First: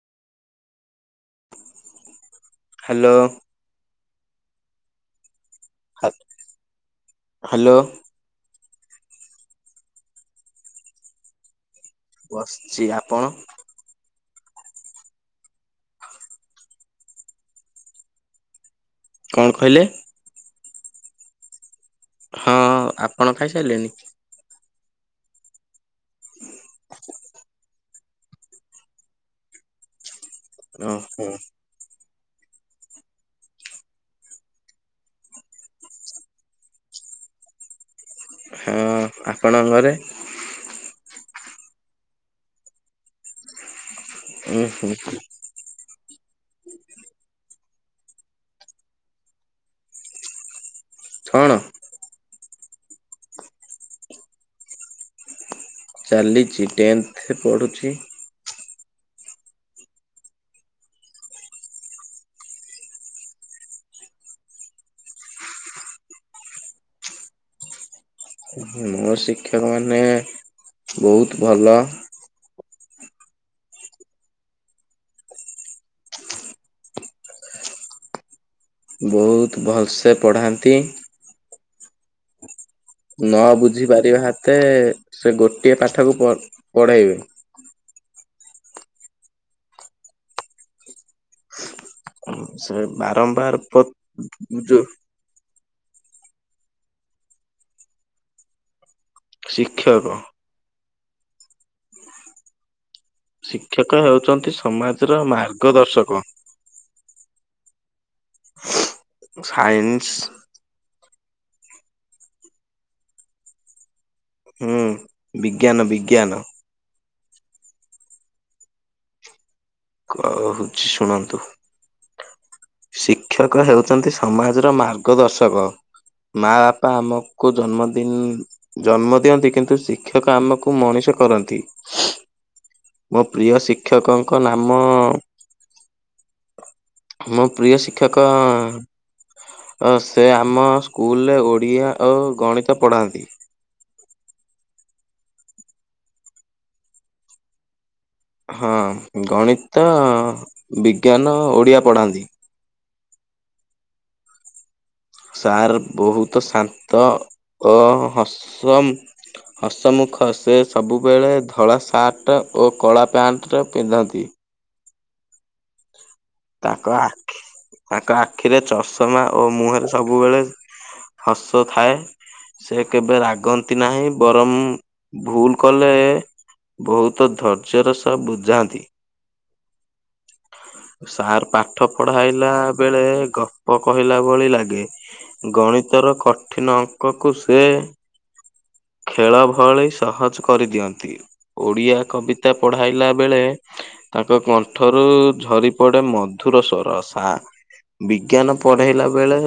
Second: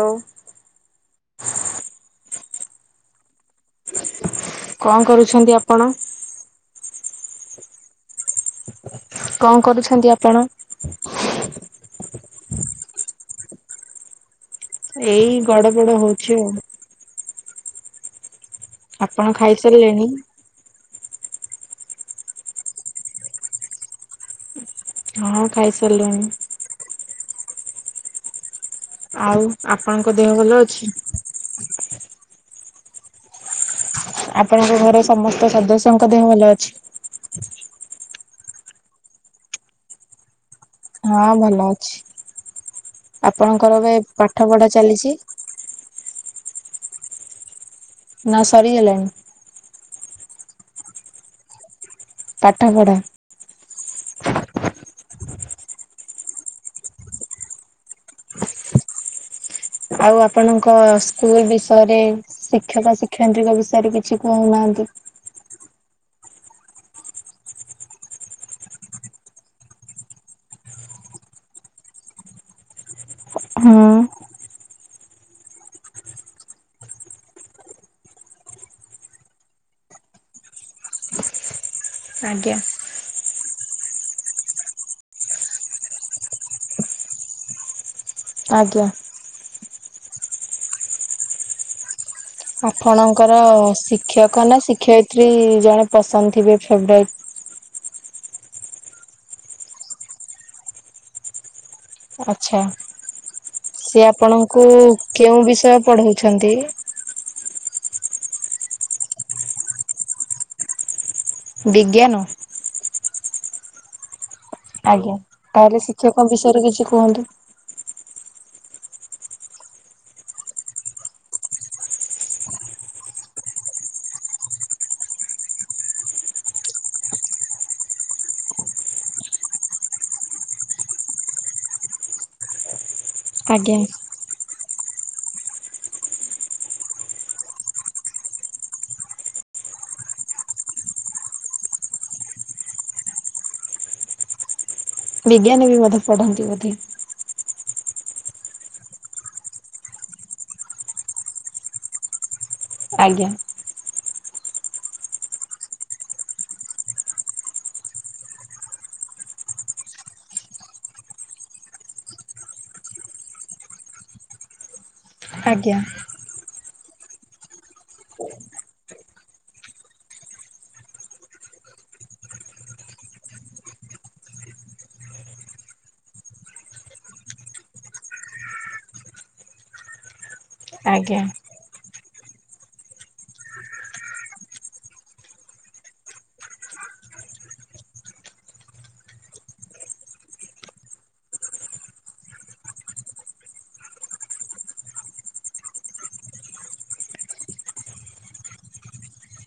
ଲୋ। Hello. କଣ କରୁଛନ୍ତି ଆପଣ? ହ୍ୟାଲୋ। କଣ କରୁଛନ୍ତି ଆପଣ? ବସିଛି। ଆପଣ? ଏଇ ଗଡ ବଡ ହଉଛି ଆଉ। ଆପଣ କଣ କହିଲେ ଖାଇସାରିଲେଣି? ହଁ ଆପଣ ଖାଇସାରିଲେଣିି ହଁ ଖାଇ ସାରିଲୁଣି। ଆଉ ଆପଣଙ୍କ ଦେହ ଭଲ ଅଛି। ଓହୋ। ଆପଣଙ୍କ ଘରର ସମସ୍ତ ସଦସ୍ୟଙ୍କ ଦେହ ଭଲ ଅଛି। ହଁ ଆପଣ ଘରେ ହଁ ଭଲ ଅଛି ଆପଣଙ୍କର ଏବେ ପାଠ ଉଁ ପଢ଼ା ହୁଁ ଚାଲିଛି। [unintelligible] ନା ସରିଗଲେ ଛଣ ପାଠପଢା ଚାଲିଛି ଟେନ୍ଥେ ପଢୁଛି। ଆଉ ଆପଣଙ୍କ ସ୍କୁଲ ବିଷୟରେ ଶିକ୍ଷକ ଶିକ୍ଷୟିତ୍ରୀଙ୍କ ବିଷୟରେ କିଛି କହୁନାହାନ୍ତି। [unintelligible] ମୋ ଶିକ୍ଷକ ମାନେ ବୋହୁତ୍ ଭଲ। ହଁ। ବହୁତ ଭଲସେ ପଢ଼ାନ୍ତି। ଆଜ୍ଞା। ନ ବୁଝି ପାରିବା ହାତେ ସେ ଗୋଟିଏ ପାଠକୁ ପ ପଢେଇବେ। ଆଜ୍ଞା। ସେ ଆପଣଙ୍କର ବାରମ୍ବାର ପ ଶିକ୍ଷକ ନା ଯୋଉ ଶିକ୍ଷୟିତ୍ରୀ ଜଣେ ପସନ୍ଦ ଥିବେ ଫେବରାଇଟ୍ ଶିକ୍ଷକ ଆଛା। ଶିକ୍ଷକ ସିଏ ହେଉଛନ୍ତି ଆପଣଙ୍କୁ ସମାଜର କେଉଁ ବିଷୟ ମାର୍ଗଦର୍ଶକ ପଢଉଛନ୍ତି। ସାଇନ୍ସି ବିଜ୍ଞାନ ହୁଁ ଆଜ୍ଞା ତାହେଲେ ବିଜ୍ଞାନ ଶିକ୍ଷକଙ୍କ ବିଜ୍ଞାନ ବିଷୟରେ କିଛି କୁହନ୍ତୁ। କଉଛି ଶୁଣନ୍ତୁ ଶିକ୍ଷକ ହେଉଛନ୍ତି ସମାଜର ମାର୍ଗ ଦର୍ଶକ। ମା ବାପା ଆମକୁ ଜନ୍ମଦିନ୍ ଜନ୍ମ ଦିଅନ୍ତି କିନ୍ତୁ ଶିକ୍ଷକ ଆମକୁ ମଣିଷ କରନ୍ତି। [unintelligible] ମୋ ପ୍ରିୟ ଆଜ୍ଞା ଶିକ୍ଷକଙ୍କ ନାମ ମୋ ପ୍ରିୟ ଶିକ୍ଷକ ସେ ଆମ ସ୍କୁଲରେ ଓଡ଼ିଆ ଓ ଗଣିତ ପଢ଼ାନ୍ତି। ବିଜ୍ଞାନୀ ବି ବୋଧେ ପଢାନ୍ତି ବୋଧେ ହଁ ଗଣିତ ବିଜ୍ଞାନ ଓଡ଼ିଆ ପଢ଼ାନ୍ତି। ଆଜ୍ଞା। ସାର ବହୁତ ଶାନ୍ତ ଓ ହସ। ହସମୁଖ ସେ ସବୁବେଳେ ଧଳା ସାର୍ଟ ଓ କଳା ପ୍ୟାଣ୍ଟ ପିନ୍ଧନ୍ତି। ଆଜ୍ଞା। ତାଙ୍କ ଆଖି ତାଙ୍କ ଆଖିରେ ଚଷମା ଓ ମୁହଁରେ ସବୁବେଳେ ଶସ ଥାଏ। ସେ କେବେ ରାଗନ୍ତି ନାହିଁ ବରଂ ଭୁଲ କଲେ ବହୁତ ଧୈର୍ଯ୍ୟର ସହ ବୁଝାନ୍ତି ଆଜ୍ଞା ସାର ପାଠ ପଢାଇଲା ବେଳେ ଗପ କହିଲା ଭଳି ଲାଗେ ଗଣିତର କଠିନ ଅଙ୍କକୁ ସେ ଖେଳ ଭଳି ସହଜ କରିଦିଅନ୍ତି। ଓଡିଆ କବିତା ପଢାଇଲା ବେଳେ ତାଙ୍କ କ ଠରୁ ଝରି ପଡେ ମଧୁର ସରସା ବିଜ୍ଞାନ ପଢେଇଲା ବେଳେ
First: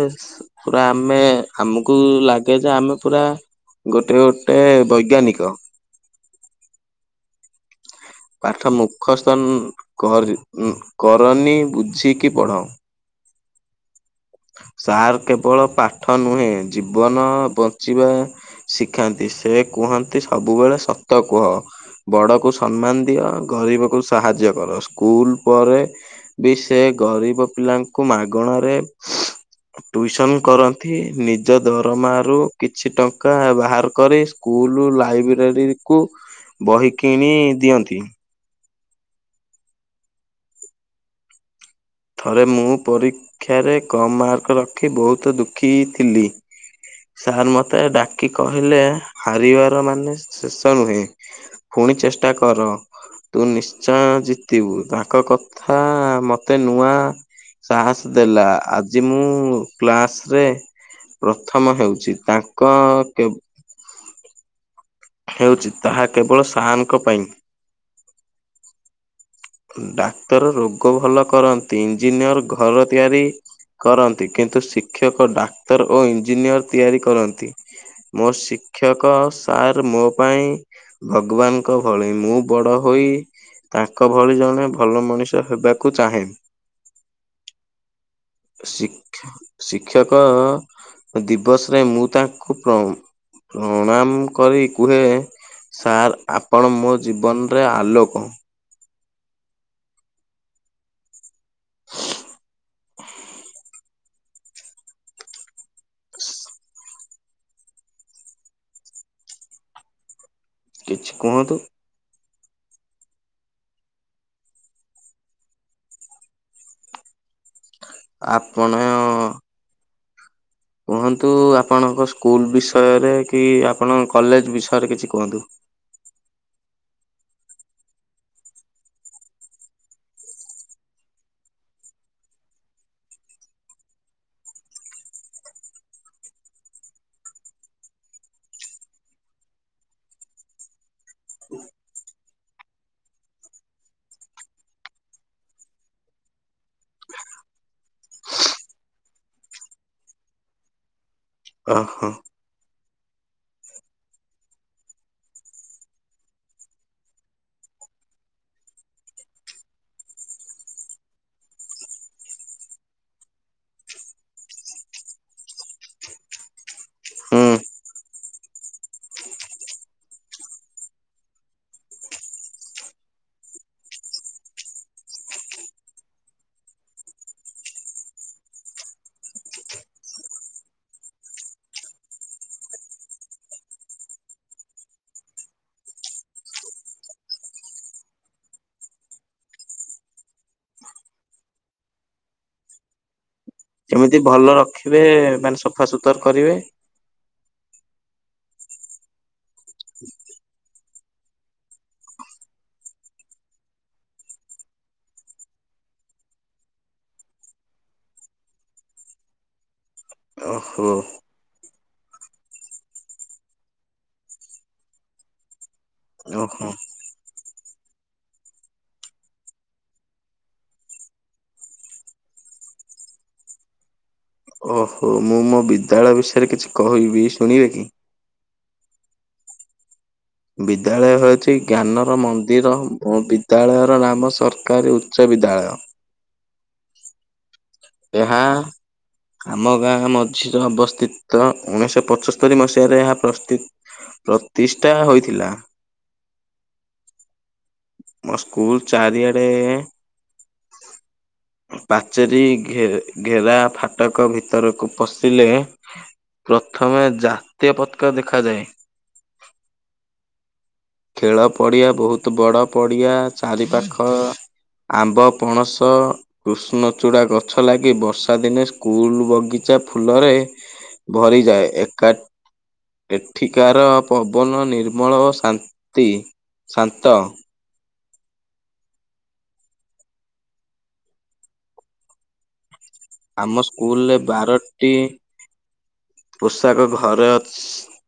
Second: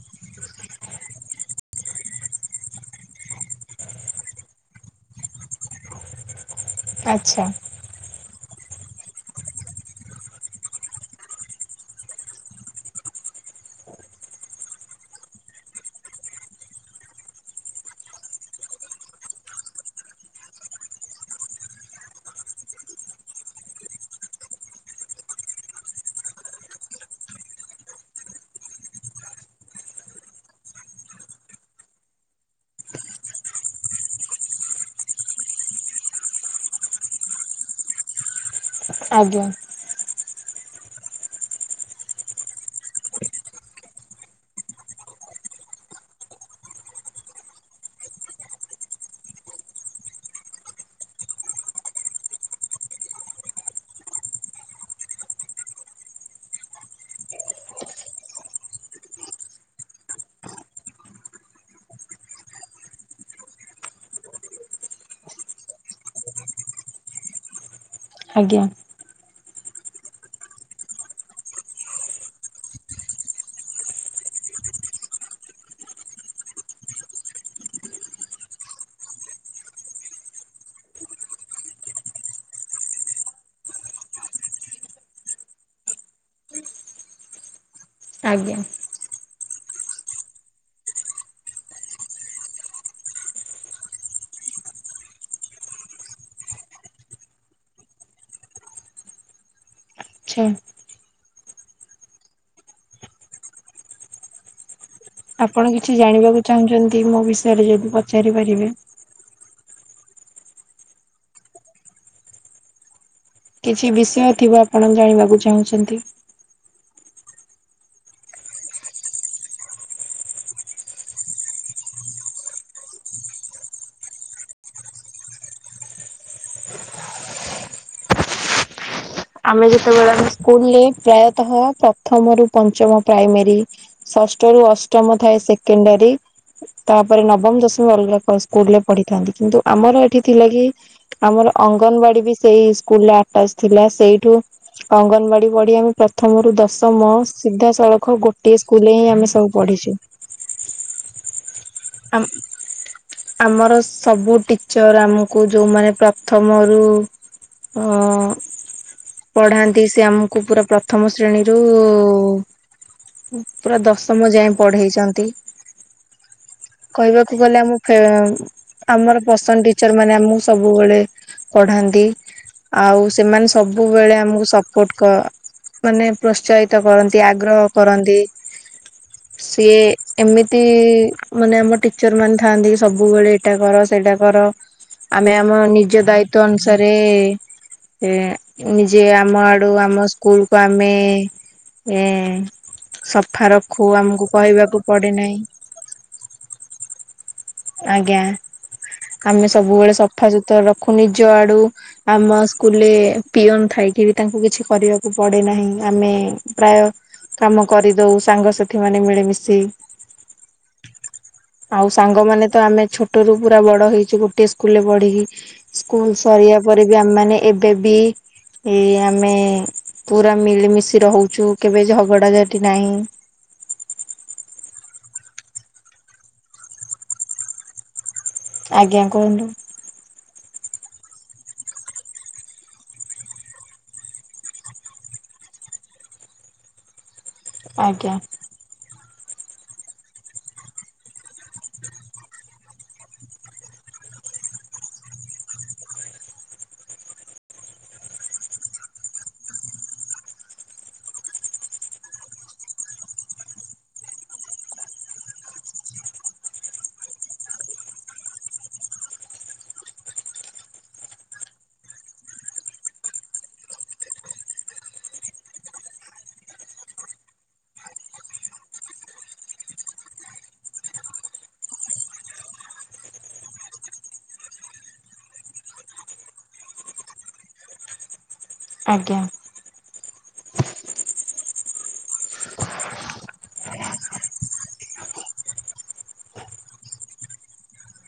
ପୁରା ଆମେ ଆମକୁ ଲାଗେ ଯେ ଆମେ ପୁରା ଗୋଟେ ଗୋଟେ ବୈଜ୍ଞାନିକ ଆଚ୍ଛା ପାଠ ମୁଖସ୍ଥ କରନି ବୁଝିକି ପଢ। ସାର କେବଳ ପାଠ ନୁହେଁ ଜୀବନ ବଞ୍ଚିବା ଶିଖନ୍ତି ସେ କୁହନ୍ତି ସବୁବେଳେ ସତ କୁହ। ବଡ କୁ ସମ୍ମାନ ଦିଅ ଗରିବ କୁ ସାହାଯ୍ୟ କର ସ୍କୁଲ ପରେ ବି ସେ ଗରିବ ପିଲାଙ୍କୁ ମାଗଣାରେ [inaudible] ଟ୍ୟୁସନ କରନ୍ତି ନିଜ ଦରମାରୁ କିଛି ଟଙ୍କା ବାହାର କରି ସ୍କୁଲ ଲ ଲାଇବ୍ରେରୀ କୁ ବହି କିଣି ଦିଅନ୍ତି। ଆଜ୍ଞା ଥରେ ମୁଁ ପରୀକ୍ଷାରେ କମ୍ ମାର୍କ ରଖି ବହୁତ ଦୁଃଖୀ ଥିଲି। ସାର୍ ମତେ ଡାକି କହିଲେ ହାରିବାର ମାନେ ଶେଷ ନୁହେଁ। ପୁଣି ଚେଷ୍ଟା କର। ତୁ ନିଶ୍ଚୟ ଜିତିବୁ ତାଙ୍କ କଥା ମତେ ନୂଆ ସାହସ ଦେଲା ଆଜି ମୁଁ କ୍ଲାସ ରେ ପ୍ରଥମ ହେଉଛି ତାଙ୍କ କେ [inaudible] ହେଉଛି ତାହା କେବଳ ସାର ଙ୍କ ପାଇଁ ଆଜ୍ଞା ଡାକ୍ତର ରୋଗ ଭଲ କରନ୍ତି ଇଞ୍ଜିନିୟର ଘର ତିଆରି କରନ୍ତି କିନ୍ତୁ ଶିକ୍ଷକ ଡାକ୍ତର ଓ ଇଞ୍ଜିନିୟର ତିଆରି କରନ୍ତି ମୋ ଶି ଶିକ୍ଷକ ସାର୍ ମୋ ପାଇଁ ଭଗବାନଙ୍କ ଭଳି ମୁଁ ବଡ ହୋଇ ତାଙ୍କ ଭଳି ଜଣେ ଭଲ ମଣିଷ ହେବାକୁ ଚାହେଁ। ଆଜ୍ଞା ଶିକ୍ଷକ ଦିବସରେ ମୁଁ ତାଙ୍କୁ ପ୍ରଣାମ କରି କୁହେ ସାର ଆପଣ ମୋ ଜୀବନରେ ଆଲୋକ। ହ [unintelligible] ଆପଣ କିଛି ଜାଣିବାକୁ ଚାହୁଁଛନ୍ତି ମୋ ବିଷୟରେ ଯଦି ପଚାରି ପାରିବେ? କିଛି କୁହନ୍ତୁ? କିଛି ବିଷୟ ଥିବ ଆପଣ ଜାଣିବାକୁ ଚାହୁଁଛନ୍ତି? ଆପଣ କୁହନ୍ତୁ ଆପଣଙ୍କ ସ୍କୁଲ ବିଷୟରେ କି ଆପଣ କଲେଜ ବିଷୟରେ କିଛି କୁହନ୍ତୁ? ହ [inaudible] ଆମେ ଯେତେବେଳେ ଆମ ସ୍କୁଲରେ ପ୍ରାୟତଃ ପ୍ରଥମ ରୁ ପଞ୍ଚମ ପ୍ରାଇମେରୀ ଷଷ୍ଠରୁ ରୁ ଅଷ୍ଟମ ଥାଏ ସେକେଣ୍ଡାରୀ ତାପରେ ନବମ ଦଶମ ଅଲଗା କ ସ୍କୁଲରେ ପଢିଥାନ୍ତି। କିନ୍ତୁ ଆମର ଏଠି ଥିଲା କି ଆମର ଅଙ୍ଗନବାଡି ବି ସେଇ ସ୍କୁଲରେ ଆଟାଚ ଥିଲା! ସେଇଠୁ ଅଙ୍ଗନବାଡି ପଢି ଆମେ ପ୍ରଥମରୁୁ ଦଶମ ସିଧାସଳଖ ଗୋଟିଏ ସ୍କୁଲରେ ହିଁ ଆମେ ସବୁ ପଢିଛୁ। [inaudible] ଓ ହୋ। ଆମ ଆମର ସବୁ ଟିଚର ଆମକୁ ଯୋଉମାନେ ପ୍ରଥମ ରୁ ହଁ। ପଢାନ୍ତି, ସେ ଆମକୁ ପୁରା ପ୍ରଥମ ଶ୍ରେଣୀରୁ ପୁରା ଦଶମ ଯାଏ ପଢେଇଛନ୍ତି। କହିବାକୁ ହୁଁ ଗଲେ ଆମୁ ଫେ ଆମର ପସନ୍ଦ ଟିଚର ମାନେ ଆମକୁ ସବୁବେଳେ ପଢାନ୍ତି। ଆଉ ସେମାନେ ସବୁବେଳେ ଆମକୁ ସପୋର୍ଟ କ ମାନେ ପ୍ରୋତ୍ସାହିତ କରନ୍ତି ଆଗ୍ରହ କରନ୍ତି। ସିଏ ଏମିତି ମାନେ ଆମ ଟିଚର ମାନେ ଥାଆନ୍ତି ସବୁବେଳେ ଏଇଟା କର ସେଇଟା କର। ଆମେ ଆମ ନିଜ ଦାୟିତ୍ୱ ଅନୁସାରେ ଏ ନିଜେ ଆମ ଆଡୁ ଆମ ସ୍କୁଲ କୁ ଆମେ ଏ ସଫା ର ଯେମିତି ଭଲ ରଖିବେ ମାନେ ସଫା ସୁତୁରା କରିବେ। ଆଜ୍ଞା। ଆମେ ସବୁବେଳେ ସଫାସତୁରା ରଖୁ ନିଜ ଆଡୁ। ଆମ ସ୍କୁଲରେ ପିଅନ ଥାଏ। ଏଠି ବି ତାଙ୍କୁ କିଛି କରିବାକୁ ପଡେ ନାହିଁ। ଆମେ ପ୍ରାୟ କାମ କରିଦଉ ସାଙ୍ଗସାଥି ମାନେ ମିଳିମିଶି। ଓହୋ। ଆଉ ସାଙ୍ଗମାନେ ତ ଆମେ ଛୋଟ ରୁ ପୁରା ବଡ ହେଇଛୁ ଗୋଟେ ସ୍କୁଲ ରେ ପଢିକି। ସ୍କୁଲ ସରିବା ଓହୋ ପରେ ବି ଆମେମାନେ ଦେବି? ଏଇ ଆମେ ପୁରା ମିଳିମିଶି ରହୁଛୁ କେବେ ଝଗଡାଝାଟି ନାହିଁ। [inaudible] ଓହୋ ମୁଁ ମୋ ବିଦ୍ୟାଳୟ ବିଷୟରେ କିଛି କହିବି ଶୁଣିବେ କି? ଆଜ୍ଞା କୁହନ୍ତୁ। ବିଦ୍ୟାଳୟ ହଉଛି ଜ୍ଞାନର ମନ୍ଦିର! ଓ ବିଦ୍ୟାଳୟର ନାମ ସରକାରୀ ଉଚ୍ଚ ବି ଦ୍ୟାଳୟ ଆଜ୍ଞା। ଏହା ଆମ ଗାଁ ମଝିରେ ଅବସ୍ଥିତ ଉଣେଇଶ ପଞ୍ଚସ୍ତରୀ ମସିହାରେ ଏହା ପ୍ରସ୍ତୁ ପ୍ରତିଷ୍ଠା ହୋଇଥିଲା। ମୋ ସ୍କୁଲ ଚାରିଆଡେ [inaudible] ପାଚେରୀ ଘେ ଘେରା ଫାଟକ ଭିତରକୁ ପଶିଲେ ପ୍ରଥମେ ଜାତୀୟ ପତ୍କା ଦେଖାଯାଏ। [inaudible] ଖେଳ ପଡ଼ିଆ ବହୁତ ବଡ଼ ପଡ଼ିଆ ଚାରି ପାଖ ଆମ୍ବ ପଣସ କୃଷ୍ଣଚୂଡ଼ା ଗଛ ଲାଗି ବର୍ଷା ଦିନେ ସ୍କୁଲ ବଗି ଚା ଫୁଲରେ ଭରିଯାଏ। ଏକା ଏଠିକାର ପବନ ନିର୍ମଳ ଓ ସା ଶାନ୍ତି ଶାନ୍ତ। ଆଜ୍ଞା। ଆମ ସ୍କୁଲରେ ବାରଟି ହଁ। ପୋଷାକ ଘରେ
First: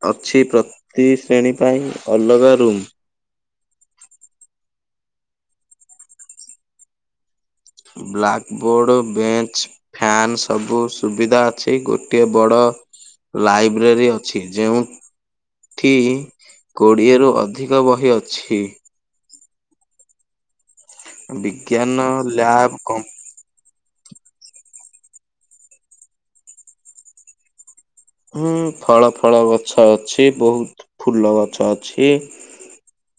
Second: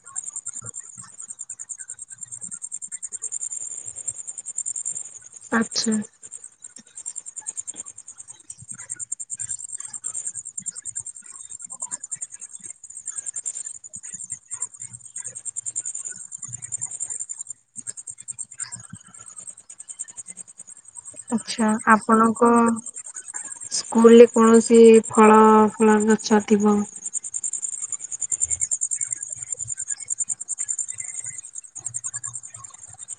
ଅଛି ପ୍ରତି ଶ୍ରେଣୀ ପାଇଁ ଅଲଗା ରୁମ୍ [inaudible] ଆଚ୍ଛା ବ୍ଲାକ୍ ବୋର୍ଡ ବେଞ୍ଚ ଫ୍ୟାନ୍ ସବୁ ସୁବିଧା ଅଛି ଗୋଟଏ ବଡ ଲାଇବ୍ରେରୀ ଅଛି ଯେଉ କୋଡ଼ିଏରୁ ଅଧିକ ବହି ଅଛି। ଆଛା ବିଜ୍ଞାନ ଆପଣଙ୍କ ଲ୍ୟାବ୍ କମ୍ପ ସ୍କୁଲ ରେ କୌଣସି ଫଳ ଫଳ ଗଛ ଥିବ। ହୁଁ ଫଳ ଫଳ ଗଛ ଅଛି ବହୁତ ଫୁଲ ଗଛ ଅଛି। [inaudible]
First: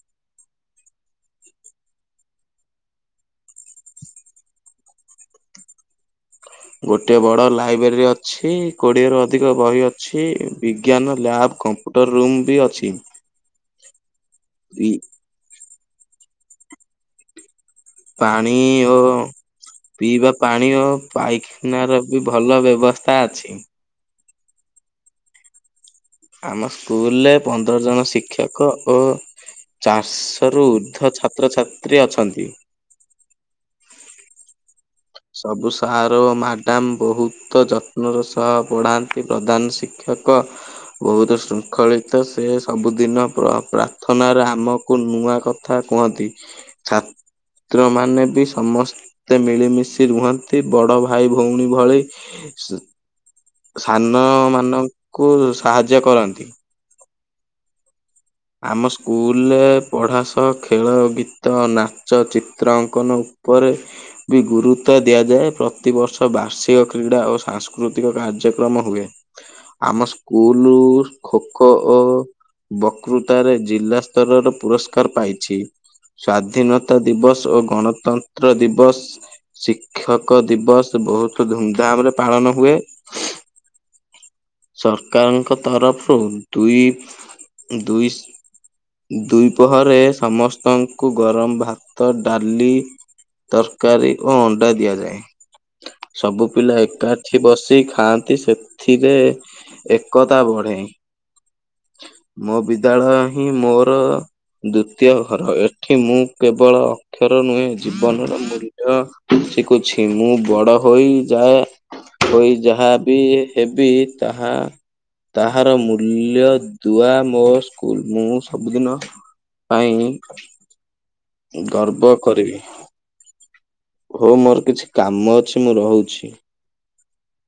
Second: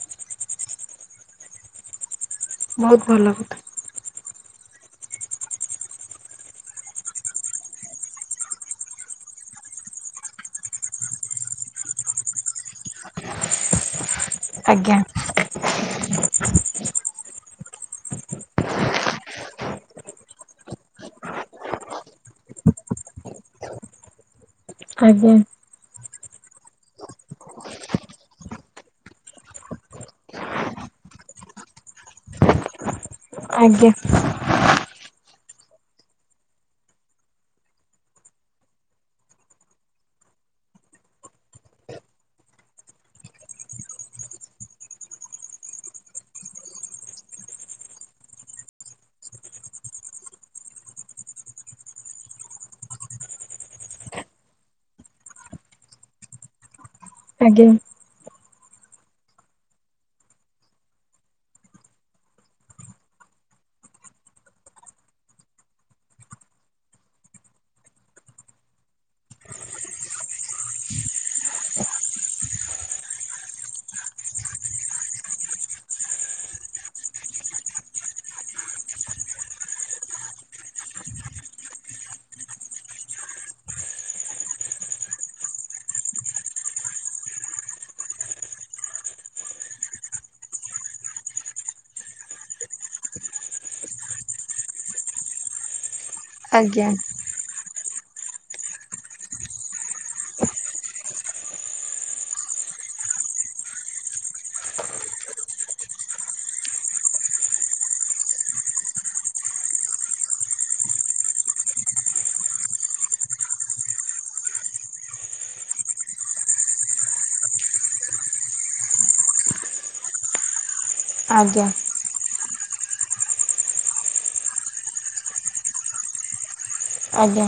ବହୁତ ଭଲ ଲାଗୁଥା ଗୋଟେ ବଡ ଲାଇବ୍ରେରୀ ଅଛି। କୋଡିଏରୁ ଅଧିକ ବହି ଅଛି। ବିଜ୍ଞାନ ଲ୍ୟାବ କମ୍ପ୍ୟୁଟର ରୁମ୍ ବି ଅଛି। ହଁ ହି- ପାଣି ଓ ପିଇବା ପାଣି ଓ ପାଇଖାନାର, ବି ଭଲ ବ୍ୟବସ୍ଥା ଅଛି। ଆଜ୍ଞା। ଆମ ସ୍କୁଲ ରେ ପନ୍ଦର ଜଣ ଶିକ୍ଷକ ଓ ଚାରିଶ ରୁ ଉର୍ଦ୍ଧ୍ୱ ଛାତ୍ରଛାତ୍ରୀ ଅଛନ୍ତି। ଆଜ୍ଞା। ସବୁ ସାର ଓ ମ୍ୟାଡାମ ବହୁତ ଯତ୍ନର ସହ ପଢାନ୍ତି। ପ୍ରଧାନ ଶିକ୍ଷ କଙ୍କ, ବହୁତ ଶୃଙ୍ଖଳିତ ସେ ସବୁଦିନ ପ୍ର- ପ୍ରାର୍ଥନାରେ ଆମକୁ ନୁ ନୂଆ କଥା କୁହନ୍ତି। ଛାତ୍ର, ମାନେ ବି ସମସ୍ତେ ମିଳିମିଶି ରୁହନ୍ତି ବଡ ଭାଇ, ଭଉଣୀ ଭଳି ସାନ ମାନଙ୍କୁ ସାହାଯ୍ୟ, କରନ୍ତି। ଆଜ୍ଞା। ଆମ ସ୍କୁଲରେ ପଢା ସହ ଖେଳ, ଗୀତ, ନାଚ, ଚିତ୍ର ଅଙ୍କନ ଉପରେ, ବି ଗୁରୁତ୍ୱ ଦିଆଯାଏ। ପ୍ରତିବର୍ଷ ବାର୍ଷିକ କ୍ରୀଡ଼ା ଓ ସାଂସ୍କୃତିକ କାର୍ଯ୍ୟ କାଯ୍ୟକ୍ରମ ହୁଏ। ଆମ ସ୍କୁଲ ଖୋ, ଖୋ ଓ ବ କୃତାରେ, ଜିଲ୍ଲା ସ୍ତରର ପୁରସ୍କାର ପାଇଛି। ସ୍ଵାଧୀନତା ଦିବସ ଓ ଗଣତନ୍ତ୍ର ଦିବସ, ଶିକ୍ଷକ ଦିବସ ବହୁତ ଧୁମଧାମ ରେ, ପାଳନ ହୁଏ। ହ ସରକାରଙ୍କ ତରଫରୁ ଦୁଇ, ଦୁଇ ଦୁିପହରେ ସମସ୍ତଙ୍କୁ ଗରମ ଭାତ, ଡାଲି ତରକାରୀ ଓ ଅଣ୍ଡା ଦିଆଯାଏ। ସବୁ ପିଲା ଆଜ୍ଞା ଏକାଠି ବସି ଖାଆନ୍ତି, ସେଥିରେ ଏକତା ବଢେ। ମୋ ବିଦ୍ୟାଳୟ ହିଁ, ମୋର ଦ୍ଵିତୀୟ ଘର। ଏଠି ମୁଁ, କେବଳ ଅକ୍ଷର ନୁହେଁ ଜୀବନର, ମୂଲ୍ୟ ଶିଖୁଛି, ମୁଁ ବଡ଼ ହୋଇଯାଏ, ହୋଇ ଯାହା ବି ହେବି ଯାହା ତାହାର ମୂଲ୍ୟ ଦୁଆ ମୋ ସ୍କୁଲ ମୁଁ, ସବୁଦିନ ପାଇଁ ଆଜ୍ଞା ଗର୍ବ କରିବି। ହୋଉ ମୋର କିଛି କାମ ଅଛି, ମୁଁ ରହୁଛି। ଆଜ୍ଞା।